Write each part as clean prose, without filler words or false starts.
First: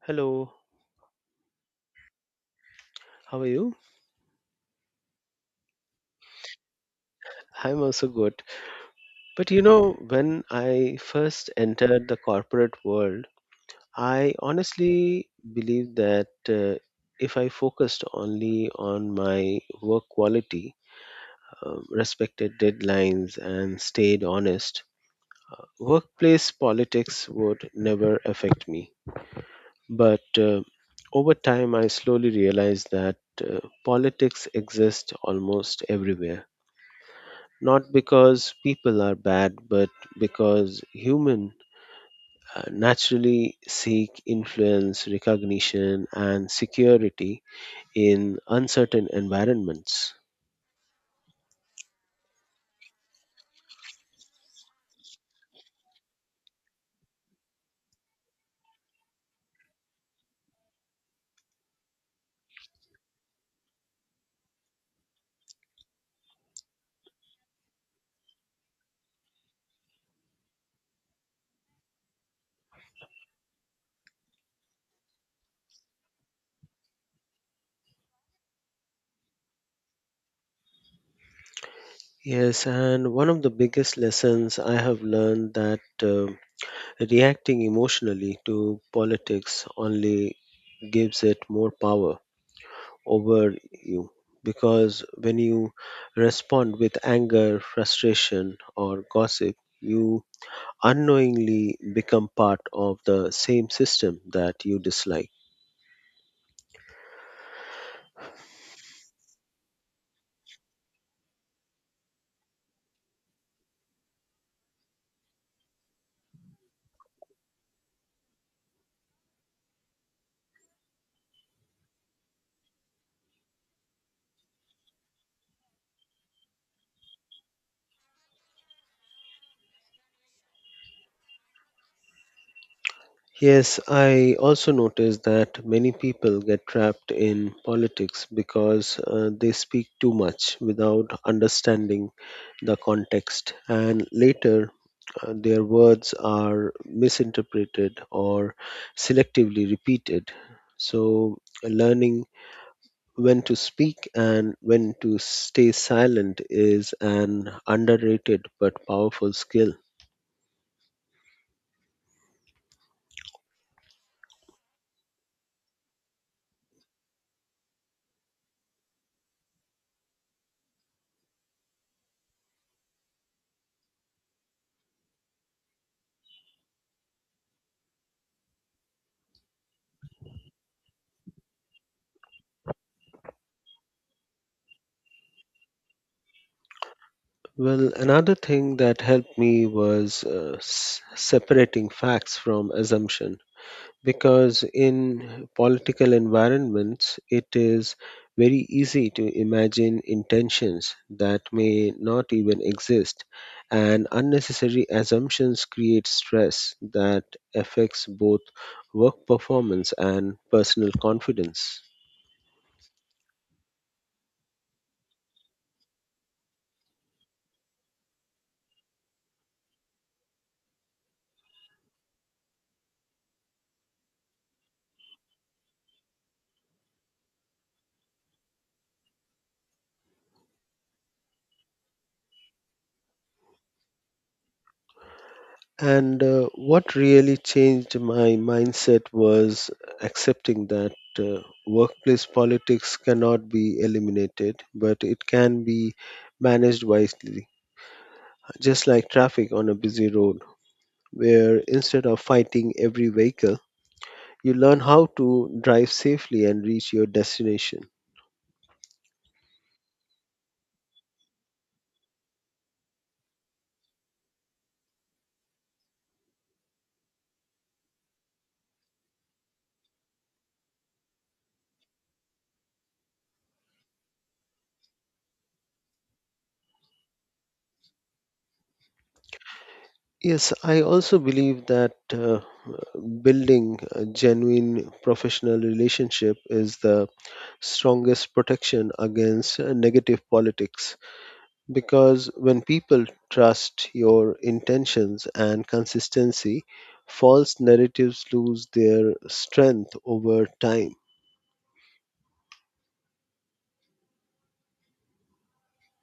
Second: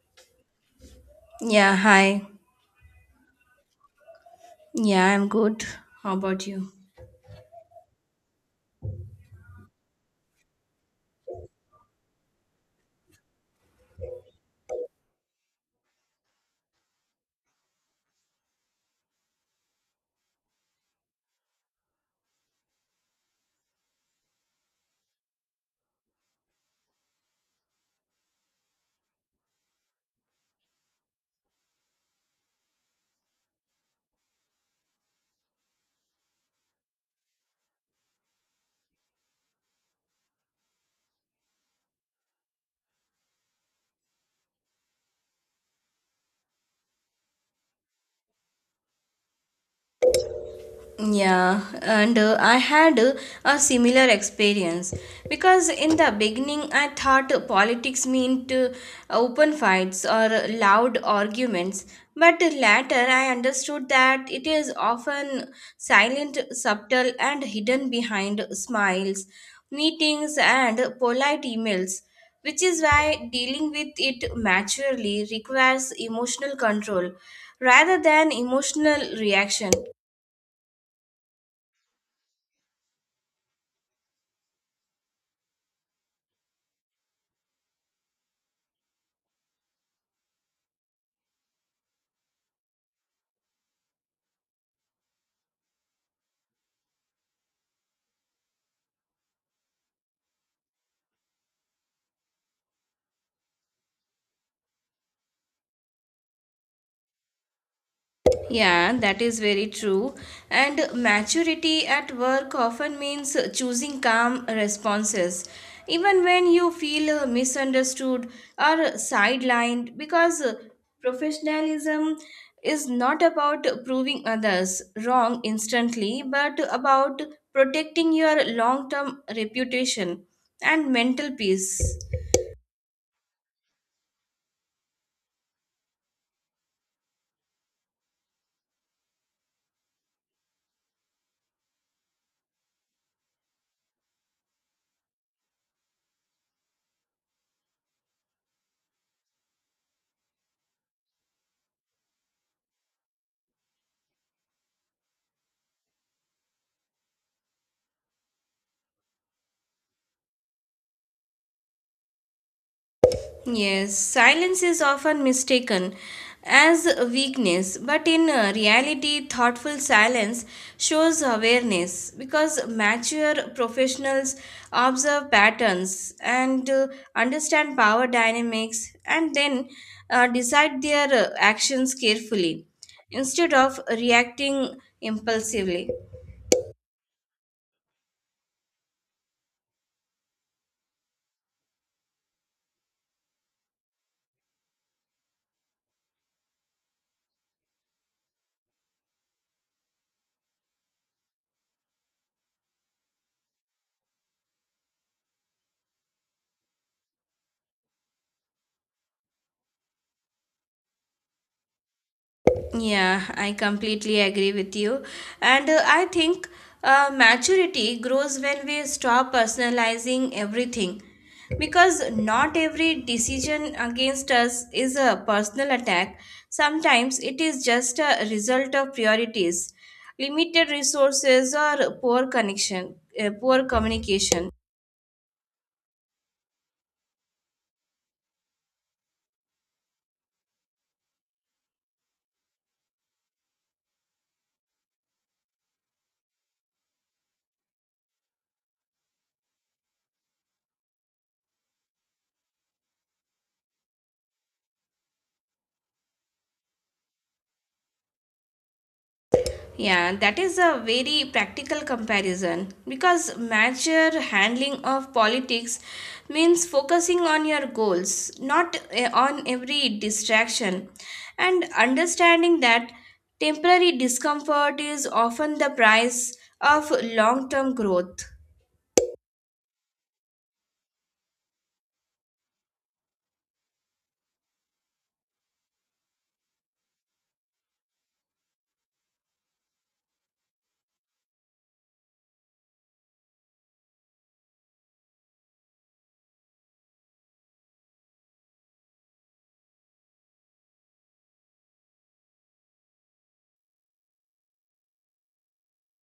Hello, Yeah, hi. how are you? Yeah, I'm good. How about you? I'm also good. But you know, when I first entered the corporate world, I honestly believe that if I focused only on my work quality, respected deadlines, and stayed honest, workplace politics would never affect me. But Over time, I slowly realized that uh, politics exist almost everywhere, not because people are bad, but because human naturally seek influence, recognition, and security in uncertain environments. Yeah, and I had a similar experience because in the beginning I thought politics meant open fights or loud arguments, but later I understood that it is often silent, subtle, and hidden behind smiles, meetings, and polite emails, which is why dealing with it maturely requires emotional control rather than emotional reaction. Yes, and one of the biggest lessons I have learned that reacting emotionally to politics only gives it more power over you. Because when you respond with anger, frustration, or gossip, you unknowingly become part of the same system that you dislike. Yeah, that is very true. And maturity at work often means choosing calm responses, even when you feel misunderstood or sidelined, because professionalism is not about proving others wrong instantly, but about protecting your long term reputation and mental peace. Yes, I also notice that many people get trapped in politics because they speak too much without understanding the context, and later their words are misinterpreted or selectively repeated. So, learning when to speak and when to stay silent is an underrated but powerful skill. Yes, silence is often mistaken as weakness, but in reality, thoughtful silence shows awareness because mature professionals observe patterns and understand power dynamics and then decide their actions carefully instead of reacting impulsively. Well, another thing that helped me was separating facts from assumption, because in political environments it is very easy to imagine intentions that may not even exist, and unnecessary assumptions create stress that affects both work performance and personal confidence. Yeah, I completely agree with you. And I think maturity grows when we stop personalizing everything. Because not every decision against us is a personal attack. Sometimes it is just a result of priorities, limited resources, or poor connection, poor communication. And what really changed my mindset was accepting that uh, workplace politics cannot be eliminated but it can be managed wisely, just like traffic on a busy road, where instead of fighting every vehicle, you learn how to drive safely and reach your destination. Yeah, that is a very practical comparison because major handling of politics means focusing on your goals, not on every distraction, and understanding that temporary discomfort is often the price of long term growth. Yes, I also believe that building a genuine professional relationship is the strongest protection against negative politics, because when people trust your intentions and consistency, false narratives lose their strength over time.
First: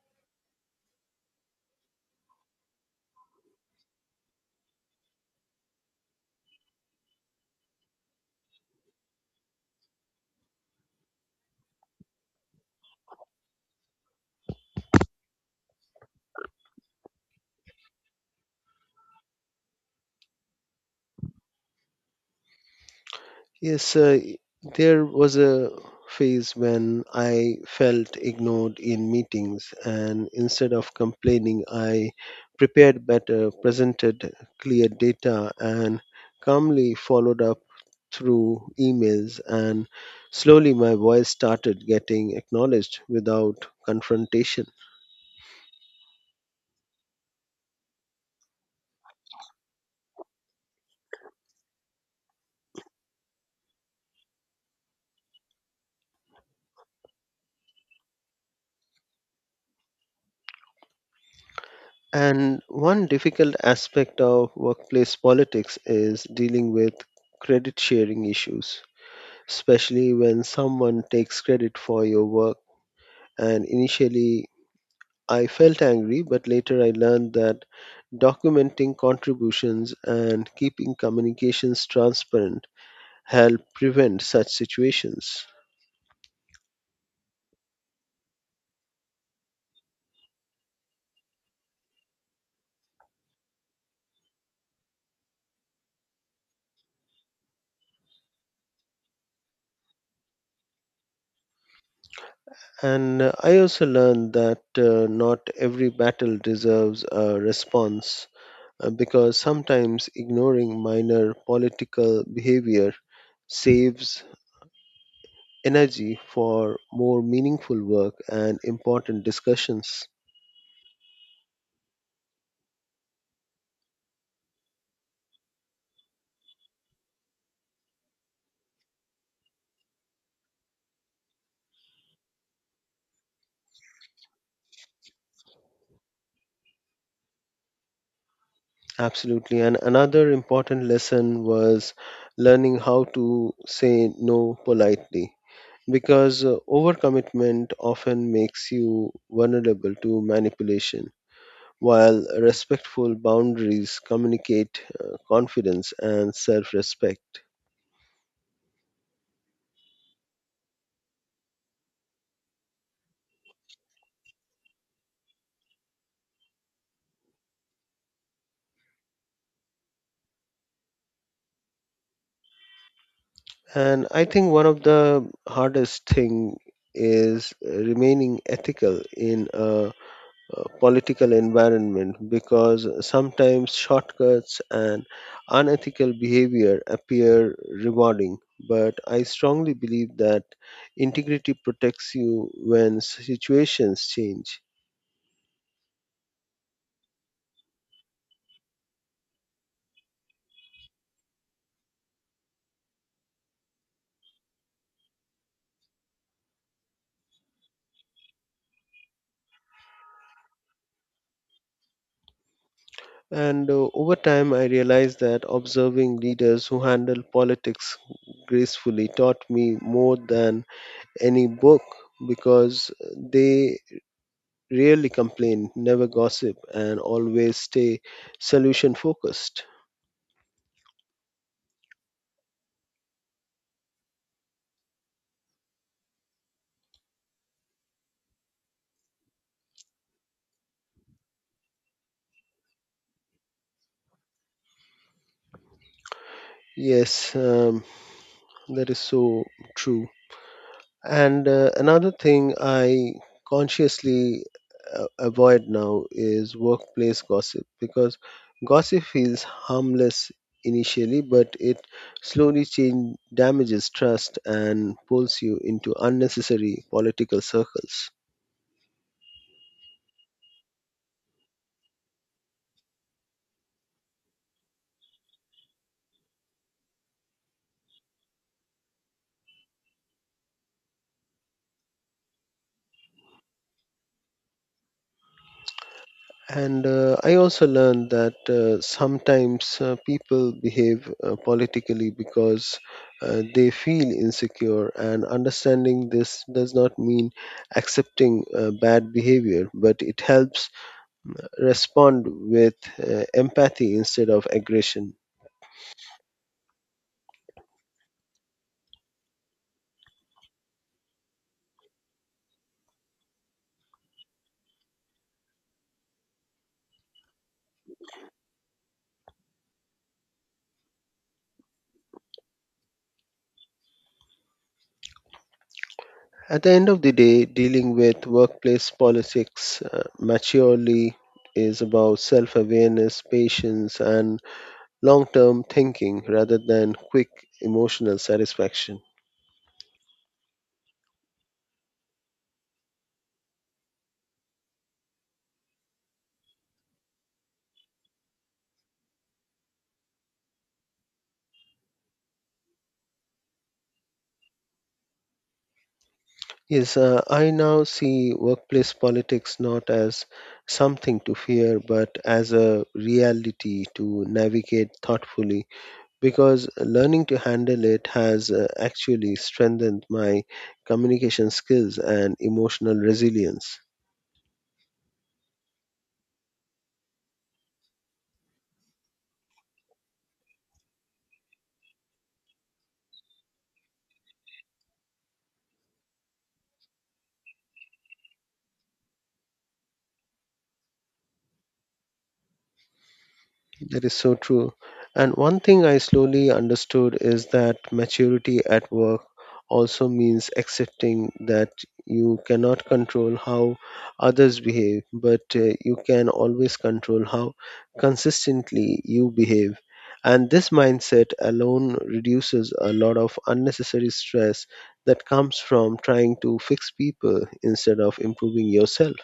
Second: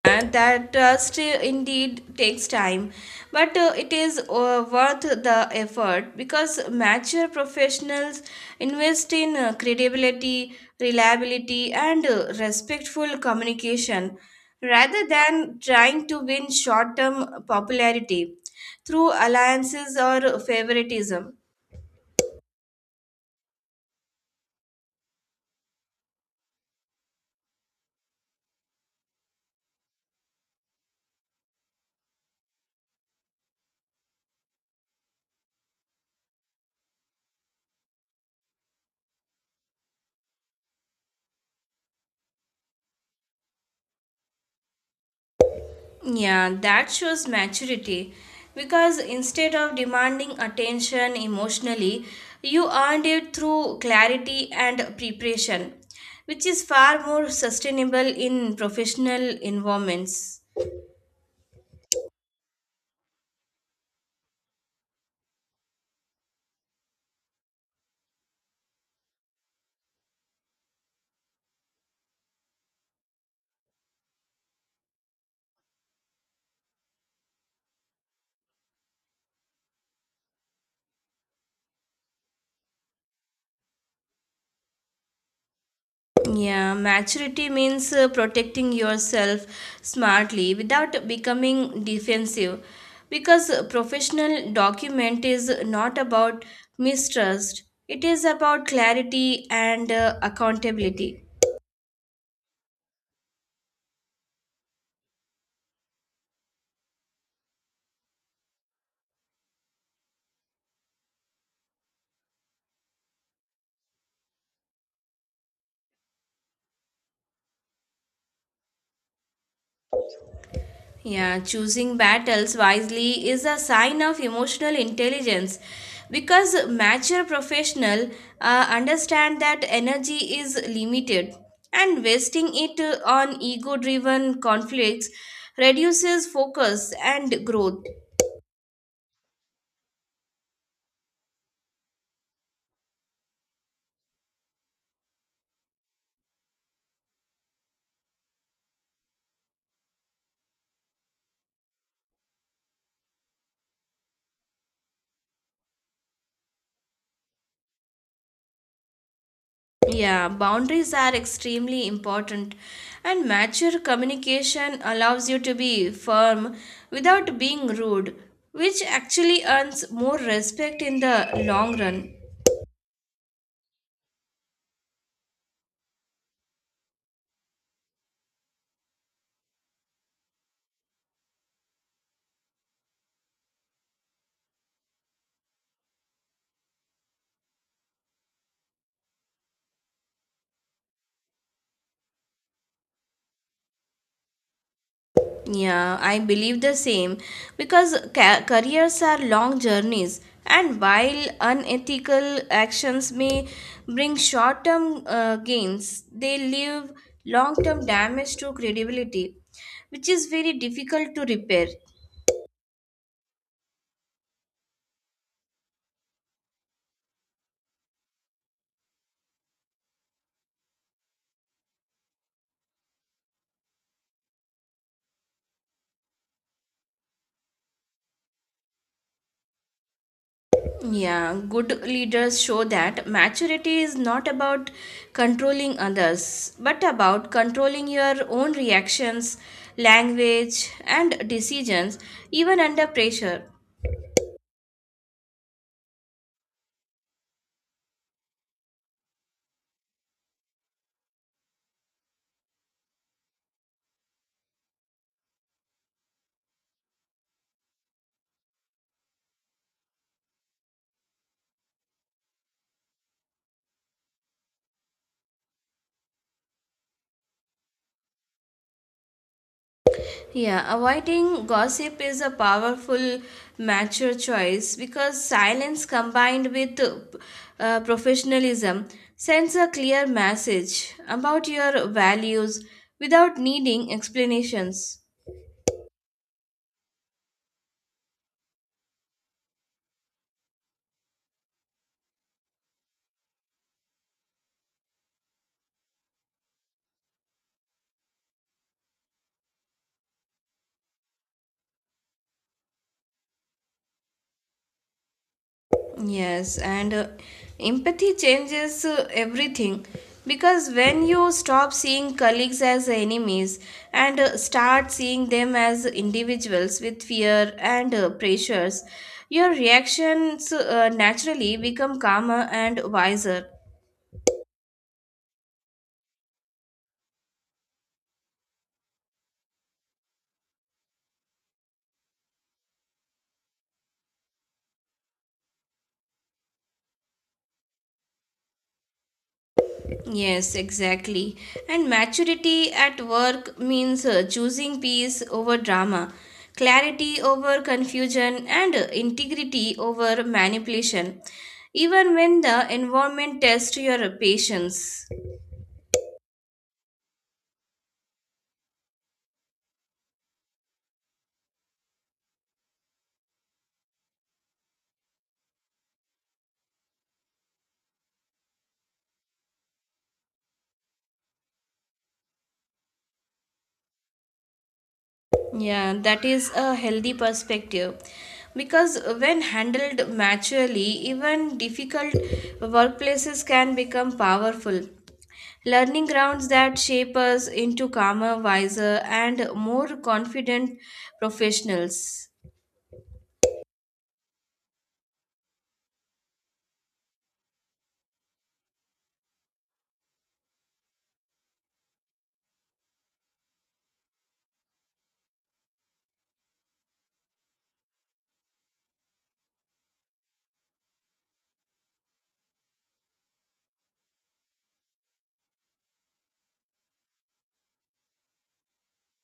That still indeed takes time but it is worth the effort because mature professionals invest in credibility reliability and respectful communication rather than trying to win short-term popularity through alliances or favoritism. Yes, there was a phase when I felt ignored in meetings, and instead of complaining, I prepared better, presented clear data, and calmly followed up through emails. And slowly, my voice started getting acknowledged without confrontation. Yeah, that shows maturity because instead of demanding attention emotionally, you earned it through clarity and preparation, which is far more sustainable in professional environments. And one difficult aspect of workplace politics is dealing with credit sharing issues, especially when someone takes credit for your work. And initially, I felt angry, but later I learned that documenting contributions and keeping communications transparent help prevent such situations. Yeah, maturity means protecting yourself smartly without becoming defensive because professional document is not about mistrust, it is about clarity and accountability. And I also learned that not every battle deserves a response, because sometimes ignoring minor political behavior saves energy for more meaningful work and important discussions. Yeah, choosing battles wisely is a sign of emotional intelligence because mature professional understand that energy is limited and wasting it on ego driven conflicts reduces focus and growth. Absolutely. And another important lesson was learning how to say no politely, because overcommitment often makes you vulnerable to manipulation, while respectful boundaries communicate confidence and self respect. Yeah, boundaries are extremely important and mature communication allows you to be firm without being rude which actually earns more respect in the long run. And I think one of the hardest thing is remaining ethical in a political environment, because sometimes shortcuts and unethical behavior appear rewarding. But I strongly believe that integrity protects you when situations change. Yeah, I believe the same because careers are long journeys, and while unethical actions may bring short term gains, they leave long term damage to credibility, which is very difficult to repair. And over time, I realized that observing leaders who handle politics gracefully taught me more than any book, because they rarely complain, never gossip, and always stay solution focused. Yeah, good leaders show that maturity is not about controlling others, but about controlling your own reactions, language, and decisions, even under pressure. Yes, that is so true. And another thing I consciously avoid now is workplace gossip, because gossip feels harmless initially, but it slowly change, damages trust and pulls you into unnecessary political circles. Yeah, avoiding gossip is a powerful, mature choice because silence combined with professionalism sends a clear message about your values without needing explanations. And I also learned that sometimes people behave politically because they feel insecure, and understanding this does not mean accepting bad behavior, but it helps respond with empathy instead of aggression. Yes, and empathy changes everything because when you stop seeing colleagues as enemies and start seeing them as individuals with fear and pressures, your reactions naturally become calmer and wiser. At the end of the day, dealing with workplace politics maturely is about self awareness, patience, and long term thinking rather than quick emotional satisfaction. Yes, exactly. And maturity at work means choosing peace over drama, clarity over confusion, and integrity over manipulation, even when the environment tests your patience. Yes, I now see workplace politics not as something to fear, but as a reality to navigate thoughtfully, because learning to handle it has actually strengthened my communication skills and emotional resilience. Yeah, that is a healthy perspective because when handled maturely, even difficult workplaces can become powerful. Learning grounds that shape us into calmer, wiser, and more confident professionals. That is so true. And one thing I slowly understood is that maturity at work also means accepting that you cannot control how others behave, but you can always control how consistently you behave. And this mindset alone reduces a lot of unnecessary stress that comes from trying to fix people instead of improving yourself.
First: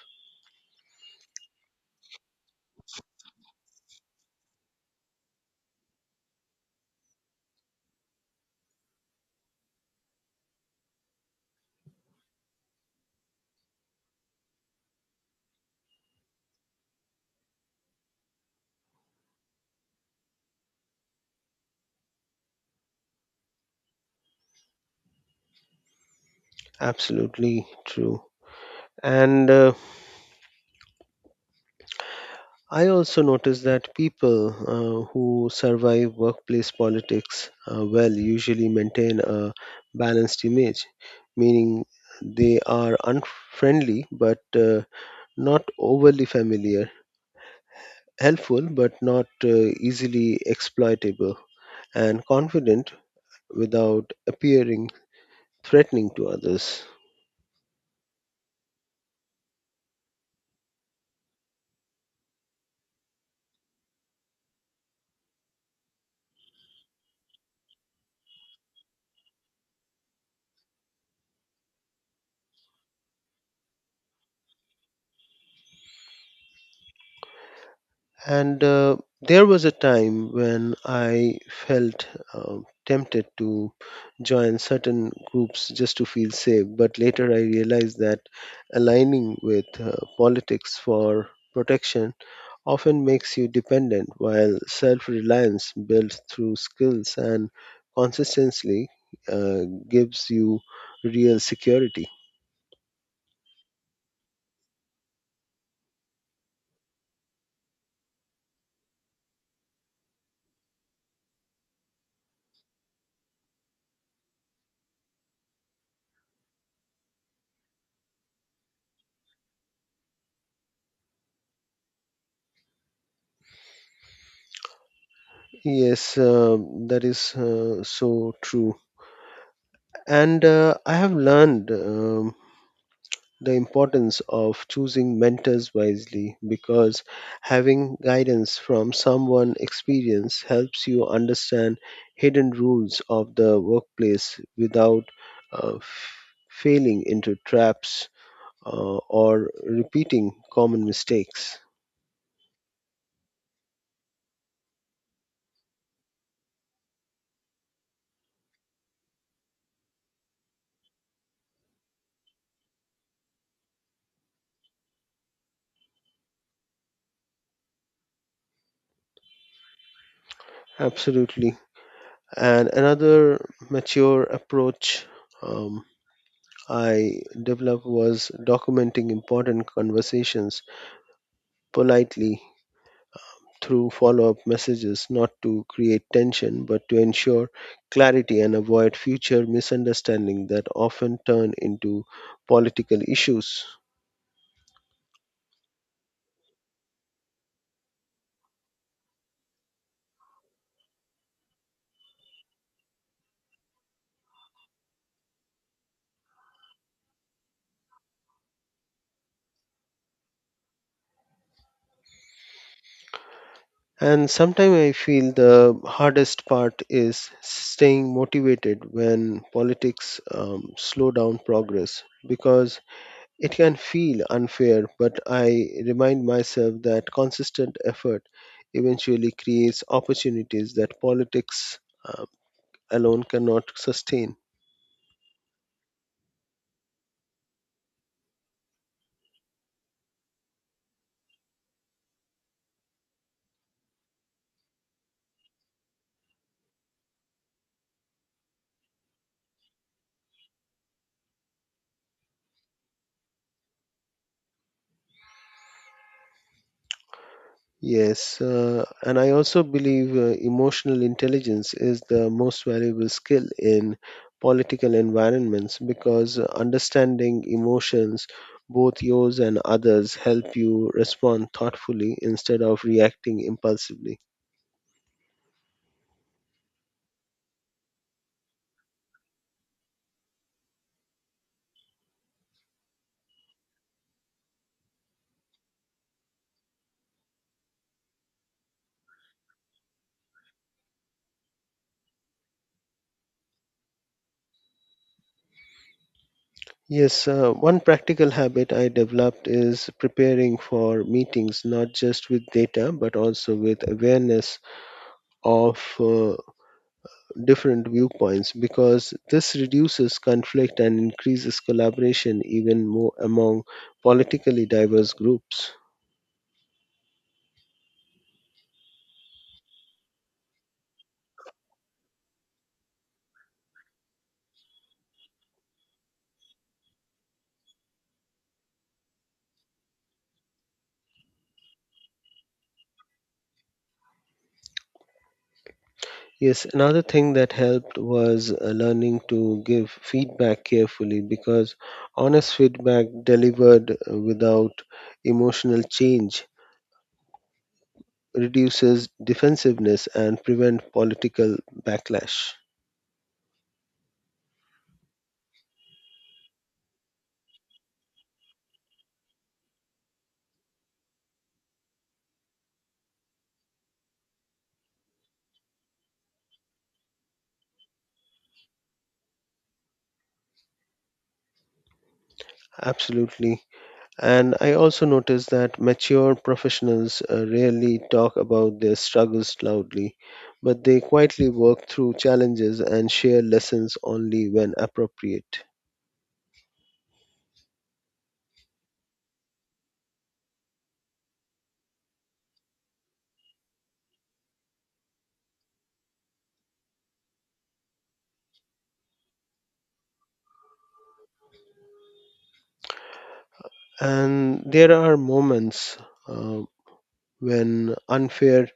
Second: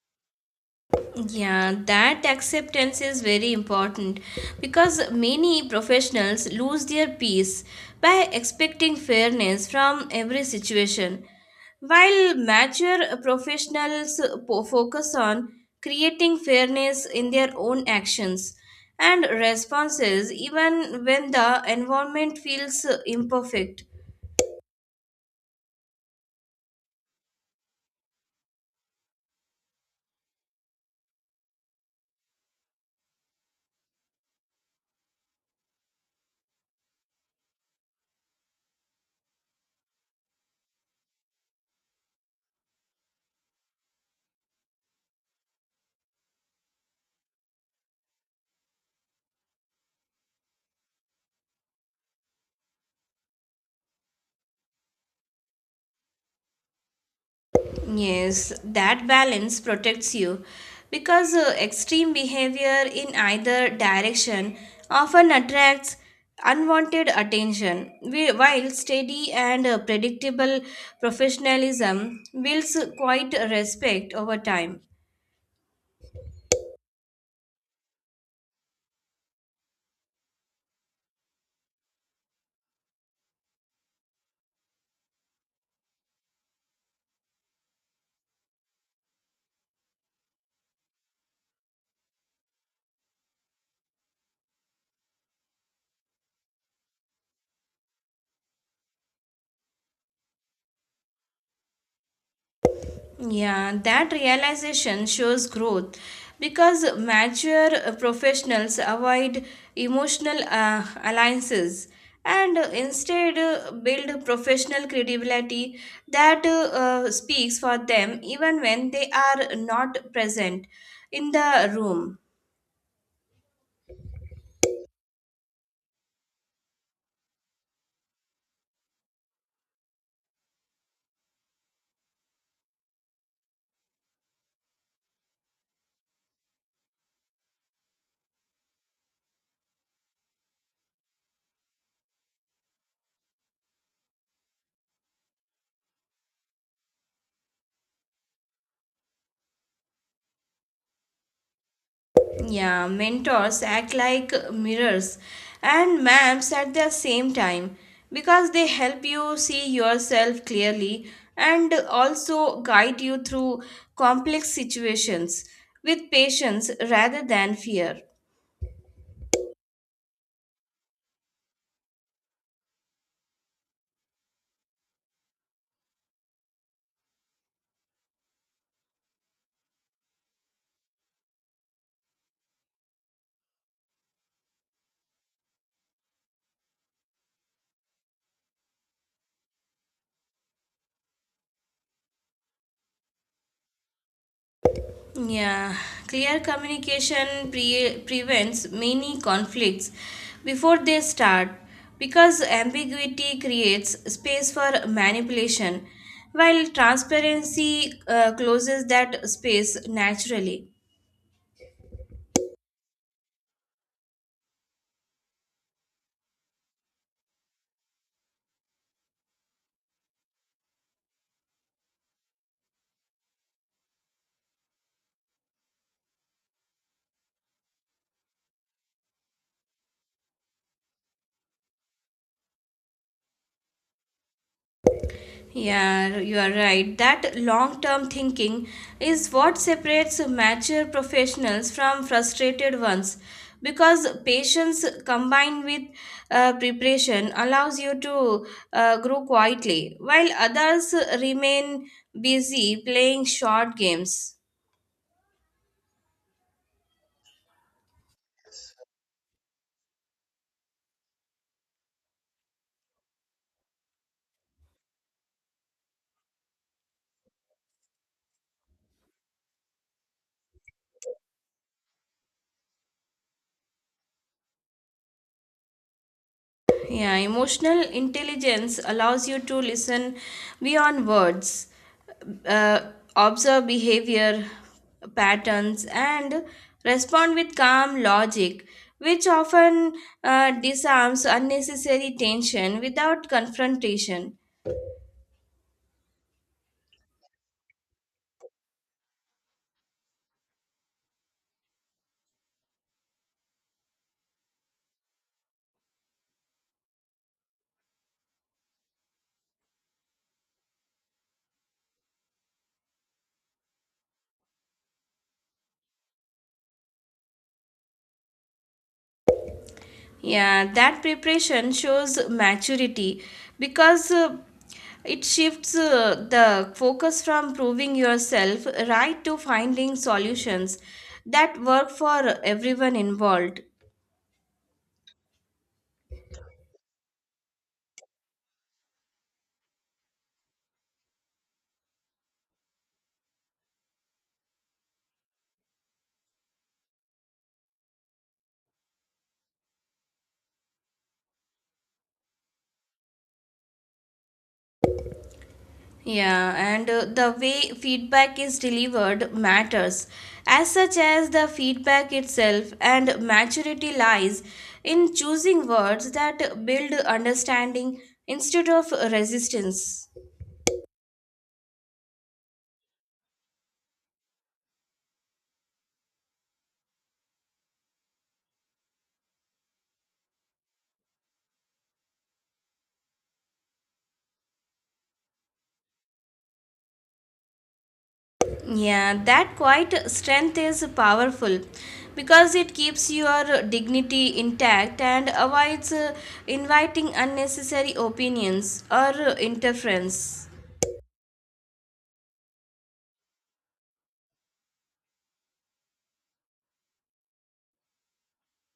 Yeah, that acceptance is very important because many professionals lose their peace by expecting fairness from every situation. While mature professionals focus on creating fairness in their own actions and responses, even when the environment feels imperfect. Absolutely true. And I also notice that people who survive workplace politics well usually maintain a balanced image, meaning they are unfriendly but not overly familiar, helpful but not easily exploitable, and confident without appearing threatening to others. Yes, that balance protects you because extreme behavior in either direction often attracts unwanted attention, while steady and predictable professionalism builds quite respect over time. And there was a time when I felt uh, tempted to join certain groups just to feel safe, but later I realized that aligning with politics for protection often makes you dependent, while self reliance built through skills and consistency uh, gives you real security. Yeah, that realization shows growth because mature professionals avoid emotional alliances and instead build professional credibility that speaks for them even when they are not present in the room. Yes, that is so true. And I have learned the importance of choosing mentors wisely, because having guidance from someone experienced helps you understand hidden rules of the workplace without uh, f- failing into traps, or repeating common mistakes. Yeah, mentors act like mirrors and maps at the same time because they help you see yourself clearly and also guide you through complex situations with patience rather than fear. Absolutely. And another mature approach, um, I developed was documenting important conversations politely through follow up messages, not to create tension, but to ensure clarity and avoid future misunderstandings that often turn into political issues. Yeah, clear communication prevents many conflicts before they start because ambiguity creates space for manipulation, while transparency closes that space naturally. And sometimes I feel the hardest part is staying motivated when politics slow down progress, because it can feel unfair. But I remind myself that consistent effort eventually creates opportunities that politics uh, alone cannot sustain. Yeah, you are right. That long term thinking is what separates mature professionals from frustrated ones because patience combined with preparation allows you to grow quietly while others remain busy playing short games. Yes, and I also believe emotional intelligence is the most valuable skill in political environments, because understanding emotions, both yours and others, help you respond thoughtfully instead of reacting impulsively. Yeah, emotional intelligence allows you to listen beyond words, uh, observe behavior patterns, and respond with calm logic, which often disarms unnecessary tension without confrontation. Yes, one practical habit I developed is preparing for meetings not just with data but also with awareness of different viewpoints, because this reduces conflict and increases collaboration even more among politically diverse groups. Yeah, that preparation shows maturity because it shifts the focus from proving yourself right to finding solutions that work for everyone involved. Yes, another thing that helped was learning to give feedback carefully, because honest feedback delivered without emotional change reduces defensiveness and prevent political backlash. Yeah, and the way feedback is delivered matters, as such as the feedback itself, and maturity lies in choosing words that build understanding instead of resistance. Absolutely. And I also notice that mature professionals rarely talk about their struggles loudly, but they quietly work through challenges and share lessons only when appropriate. Yeah, that quiet strength is powerful because it keeps your dignity intact and avoids inviting unnecessary opinions or interference. And there are moments uh, when unfair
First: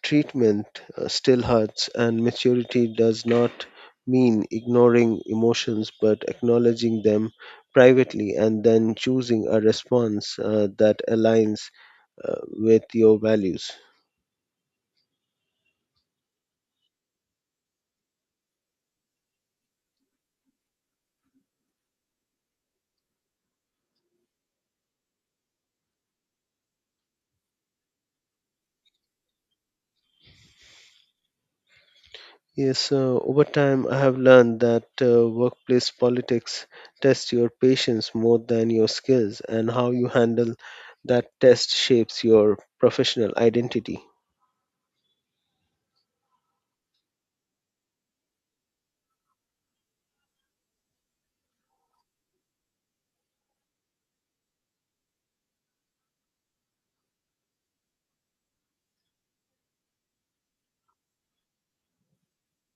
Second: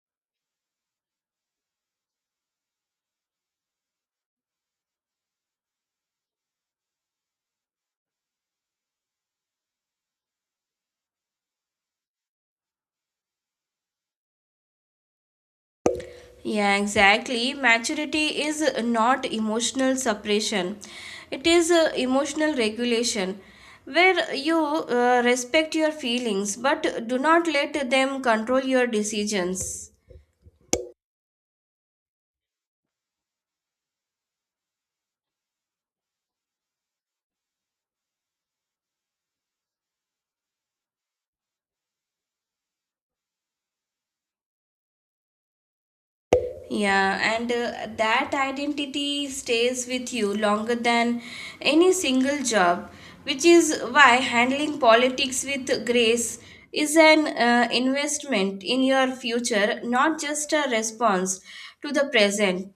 treatment still hurts, and maturity does not mean ignoring emotions but acknowledging them privately and then choosing a response that aligns with your values. Yeah, exactly. Maturity is not emotional suppression, it is emotional regulation where you respect your feelings but do not let them control your decisions. Yes, over time, I have learned that workplace politics tests your patience more than your skills, and how you handle that test shapes your professional identity. Yeah, and that identity stays with you longer than any single job, which is why handling politics with grace is an investment in your future, not just a response to the present.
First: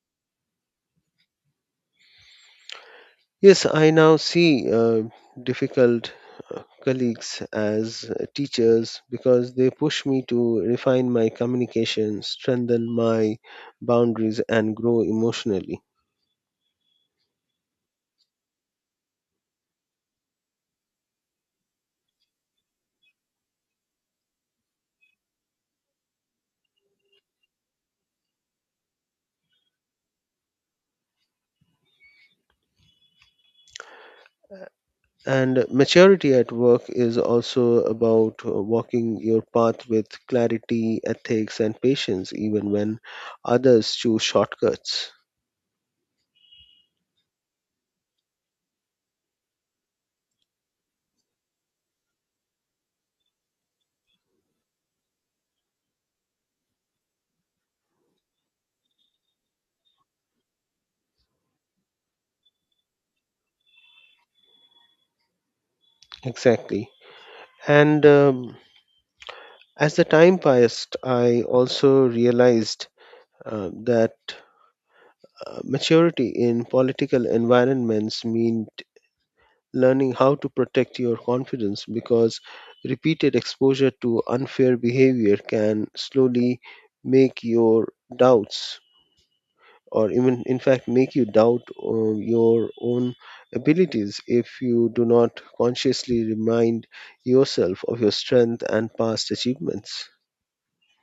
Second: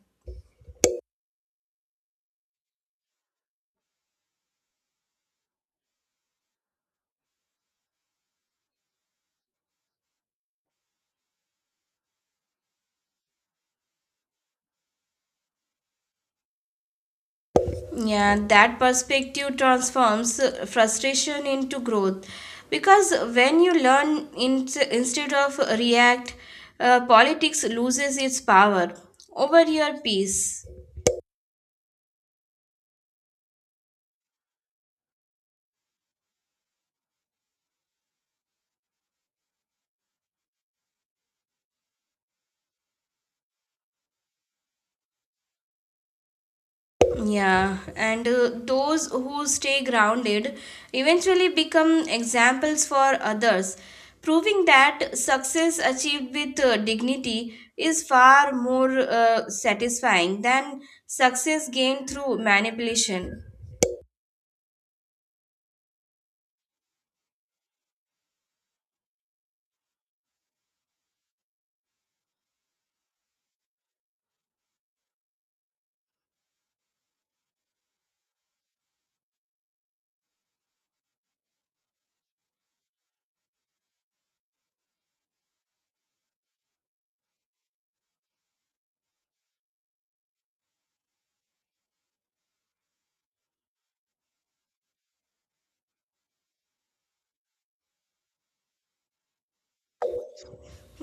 Yes, I now see difficult colleagues as teachers, because they push me to refine my communication, strengthen my boundaries, and grow emotionally. Yeah, that perspective transforms frustration into growth because when you learn in, instead of react, politics loses its power over your peace. And maturity at work is also about walking your path with clarity, ethics, and patience, even when others choose shortcuts. Yeah, and those who stay grounded eventually become examples for others, proving that success achieved with dignity is far more satisfying than success gained through manipulation. Exactly. And as the time passed, I also realized that maturity in political environments meant learning how to protect your confidence, because repeated exposure to unfair behavior can slowly make your doubts, or even in fact make you doubt your own abilities if you do not consciously remind yourself of your strength and past achievements.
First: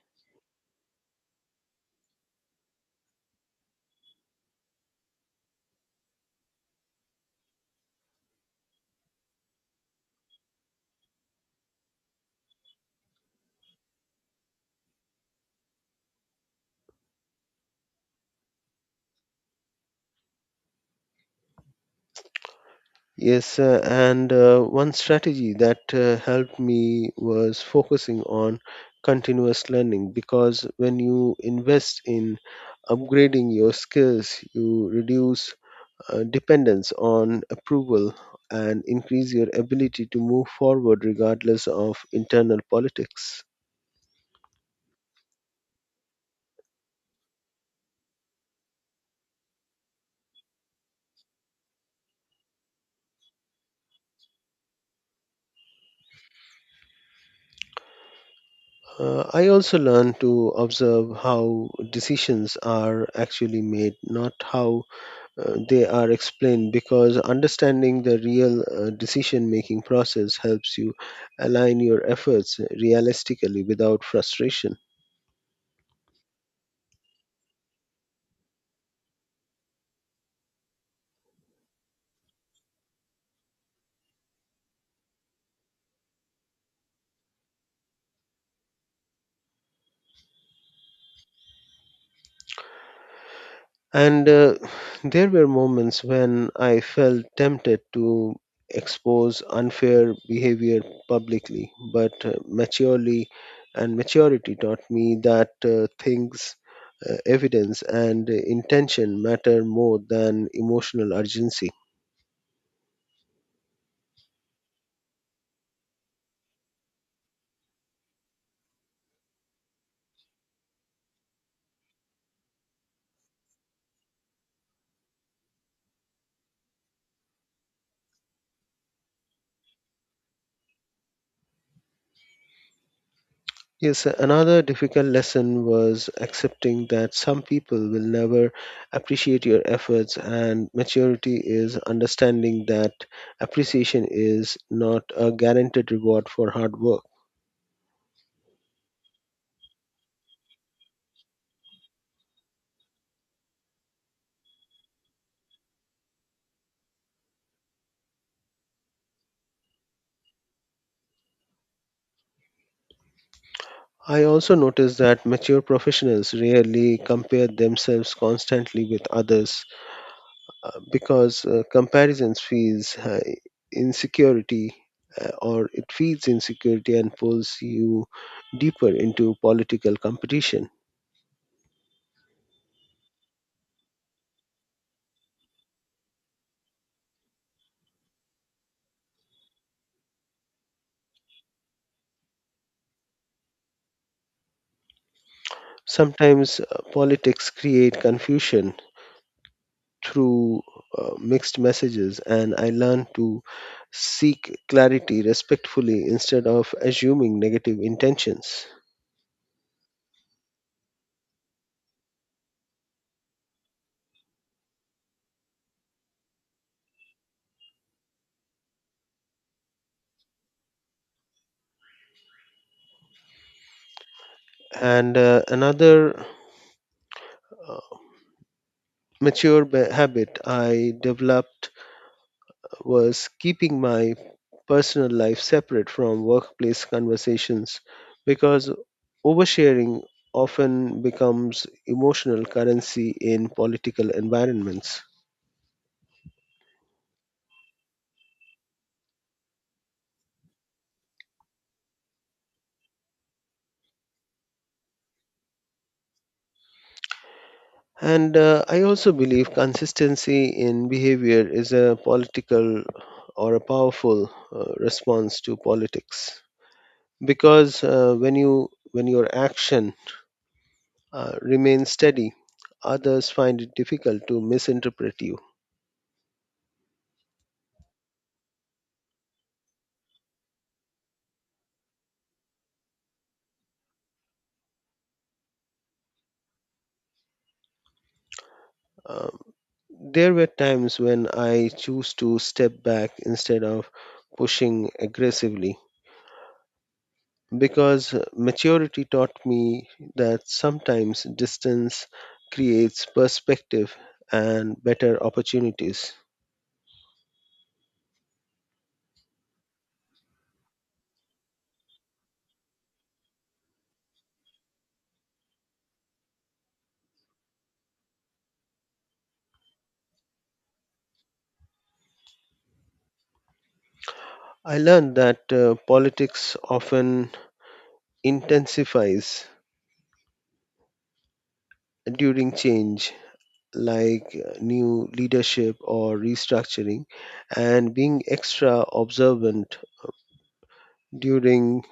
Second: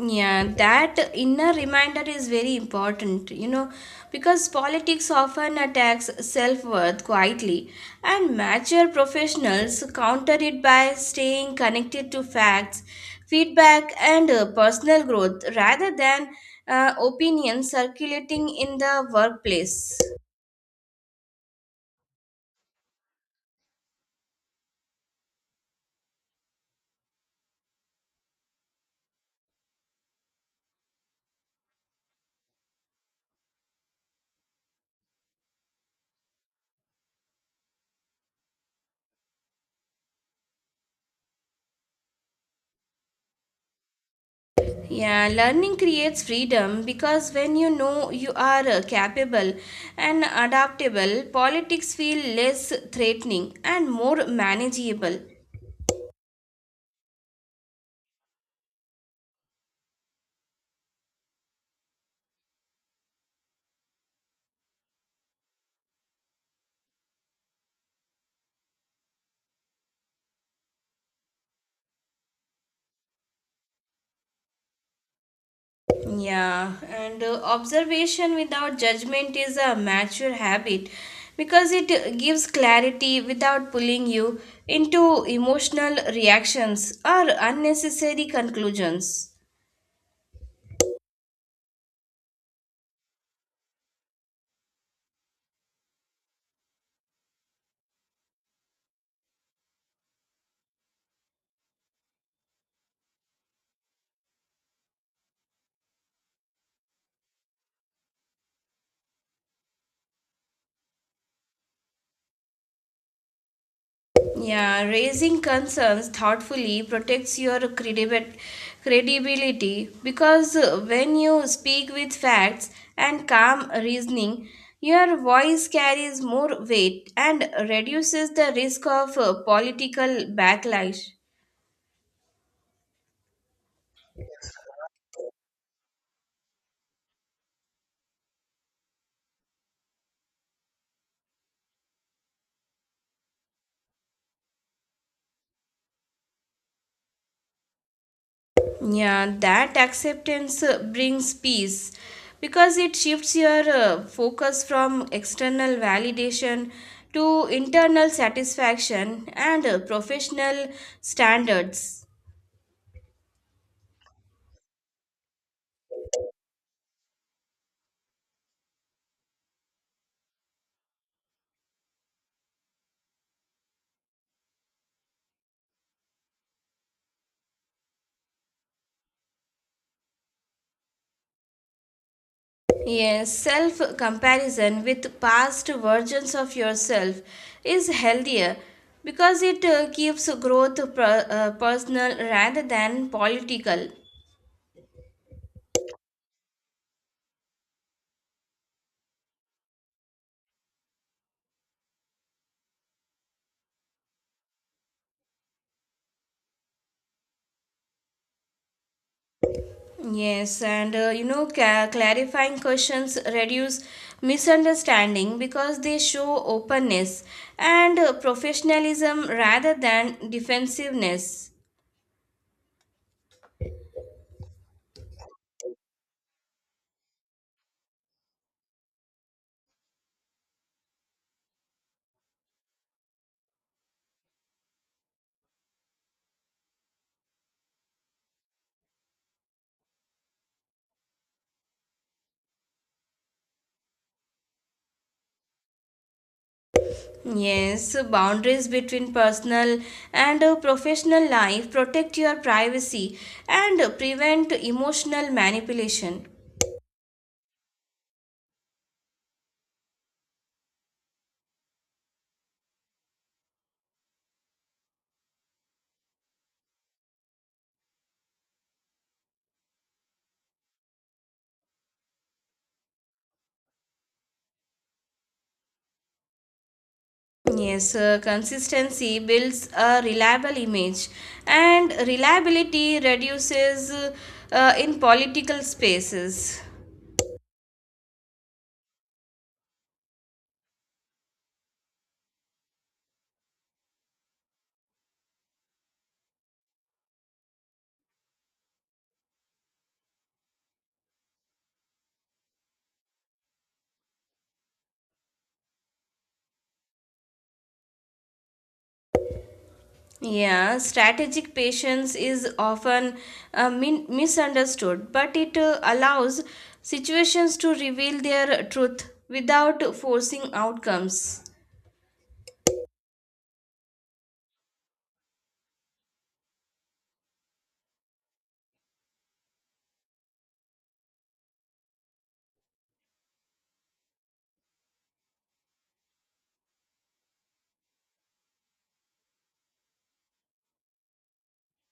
Yeah, that inner reminder is very important, you know, because politics often attacks self worth quietly, and mature professionals counter it by staying connected to facts, feedback, and personal growth rather than opinions circulating in the workplace. Yes, and one strategy that helped me was focusing on continuous learning, because when you invest in upgrading your skills you reduce dependence on approval and increase your ability to move forward regardless of internal politics. Yeah, learning creates freedom because when you know you are capable and adaptable, politics feel less threatening and more manageable. I also learned to observe how decisions are actually made, not how they are explained, because understanding the real decision making process helps you align your efforts realistically without frustration. Yeah, and observation without judgment is a mature habit because it gives clarity without pulling you into emotional reactions or unnecessary conclusions. And there were moments when I felt tempted to expose unfair behavior publicly, but maturely and maturity taught me that things, evidence, and intention matter more than emotional urgency. Yeah, raising concerns thoughtfully protects your credibility because when you speak with facts and calm reasoning, your voice carries more weight and reduces the risk of political backlash. Yes, another difficult lesson was accepting that some people will never appreciate your efforts, and maturity is understanding that appreciation is not a guaranteed reward for hard work. Yeah, that acceptance brings peace because it shifts your focus from external validation to internal satisfaction and professional standards. I also noticed that mature professionals rarely compare themselves constantly with others, because comparisons feels insecurity or it feeds insecurity and pulls you deeper into political competition. Yes, self comparison with past versions of yourself is healthier because it keeps growth personal rather than political. Sometimes politics create confusion through mixed messages, and I learn to seek clarity respectfully instead of assuming negative intentions. Yes, and you know, clarifying questions reduce misunderstanding because they show openness and professionalism rather than defensiveness. And uh, another uh, mature ba- habit I developed was keeping my personal life separate from workplace conversations, because oversharing often becomes emotional currency in political environments. Yes, boundaries between personal and professional life protect your privacy and prevent emotional manipulation. And I also believe consistency in behavior is a political or a powerful response to politics, because when your action remains steady, others find it difficult to misinterpret you. Yes, consistency builds a reliable image, and reliability reduces in political spaces. Um, there were times when I choose to step back instead of pushing aggressively, because maturity taught me that sometimes distance creates perspective and better opportunities. Yeah, strategic patience is often misunderstood, but it allows situations to reveal their truth without forcing outcomes. I learned that politics often intensifies during change, like new leadership or restructuring, and being extra observant during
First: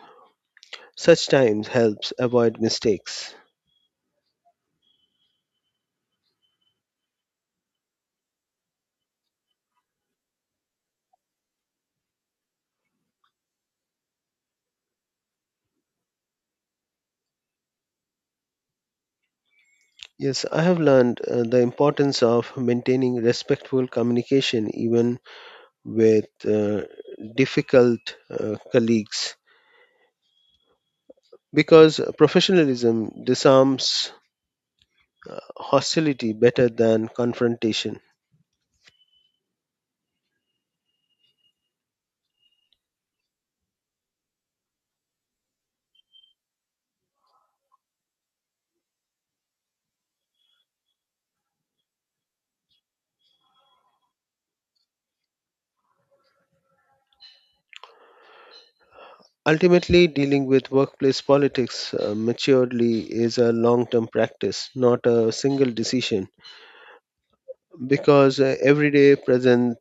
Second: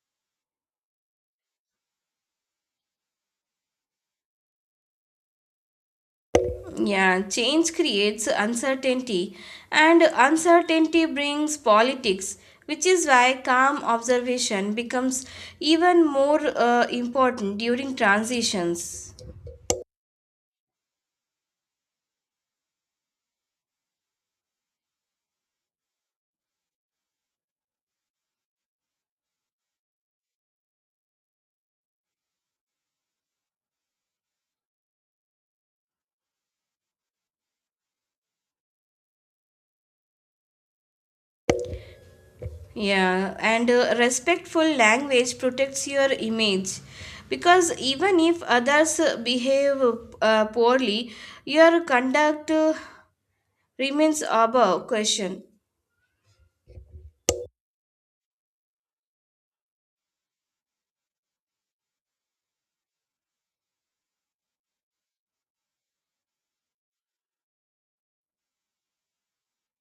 such times helps avoid mistakes. Yeah, change creates uncertainty, and uncertainty brings politics, which is why calm observation becomes even more important during transitions. Yes, I have learned the importance of maintaining respectful communication even with difficult colleagues, because professionalism disarms hostility better than confrontation. Yeah, and respectful language protects your image because even if others behave poorly, your conduct remains above question. Ultimately, dealing with workplace politics maturely is a long term practice, not a single decision, because every day presents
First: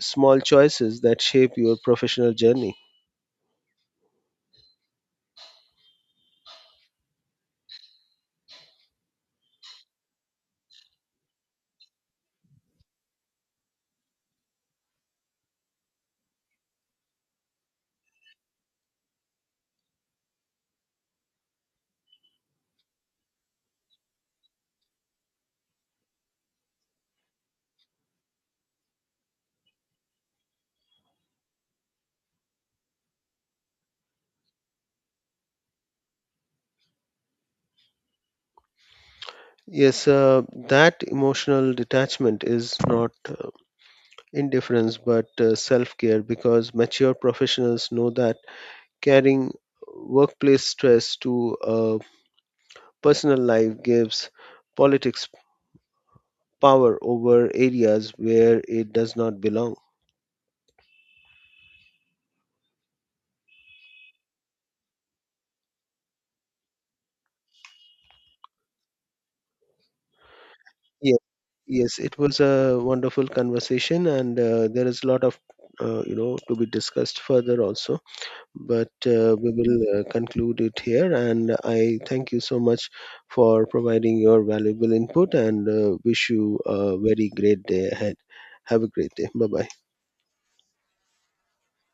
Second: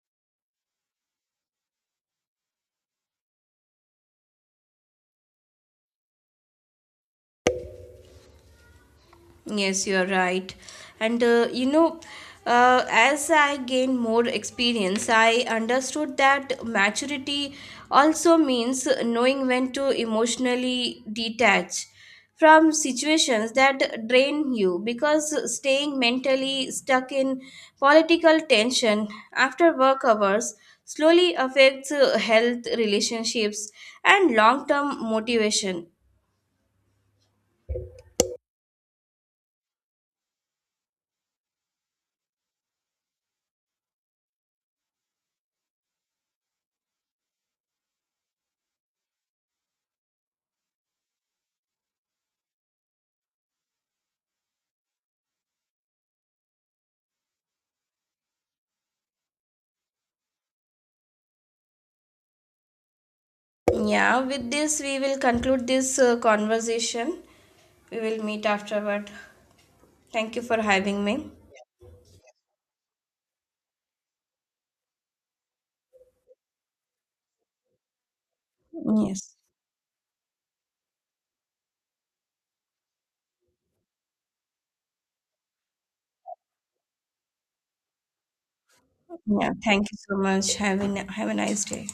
small choices that shape your professional journey. Yes, you're right. And you know, as I gained more experience, I understood that maturity also means knowing when to emotionally detach from situations that drain you because staying mentally stuck in political tension after work hours slowly affects health, relationships, and long term motivation. Yes, that emotional detachment is not indifference but self care, because mature professionals know that Carrying workplace stress to a personal life gives politics power over areas where it does not belong. Yeah, with this, we will conclude this conversation. We will meet afterward. Thank you for having Yes, me. yes, it was a wonderful conversation, and there is a lot of to be discussed further also. But Yes. uh, we will uh, conclude it here, and I thank you so much for providing your valuable input, and wish you a very great day ahead. Have a great day. Bye Yeah, bye. thank you so much. Have have a nice day.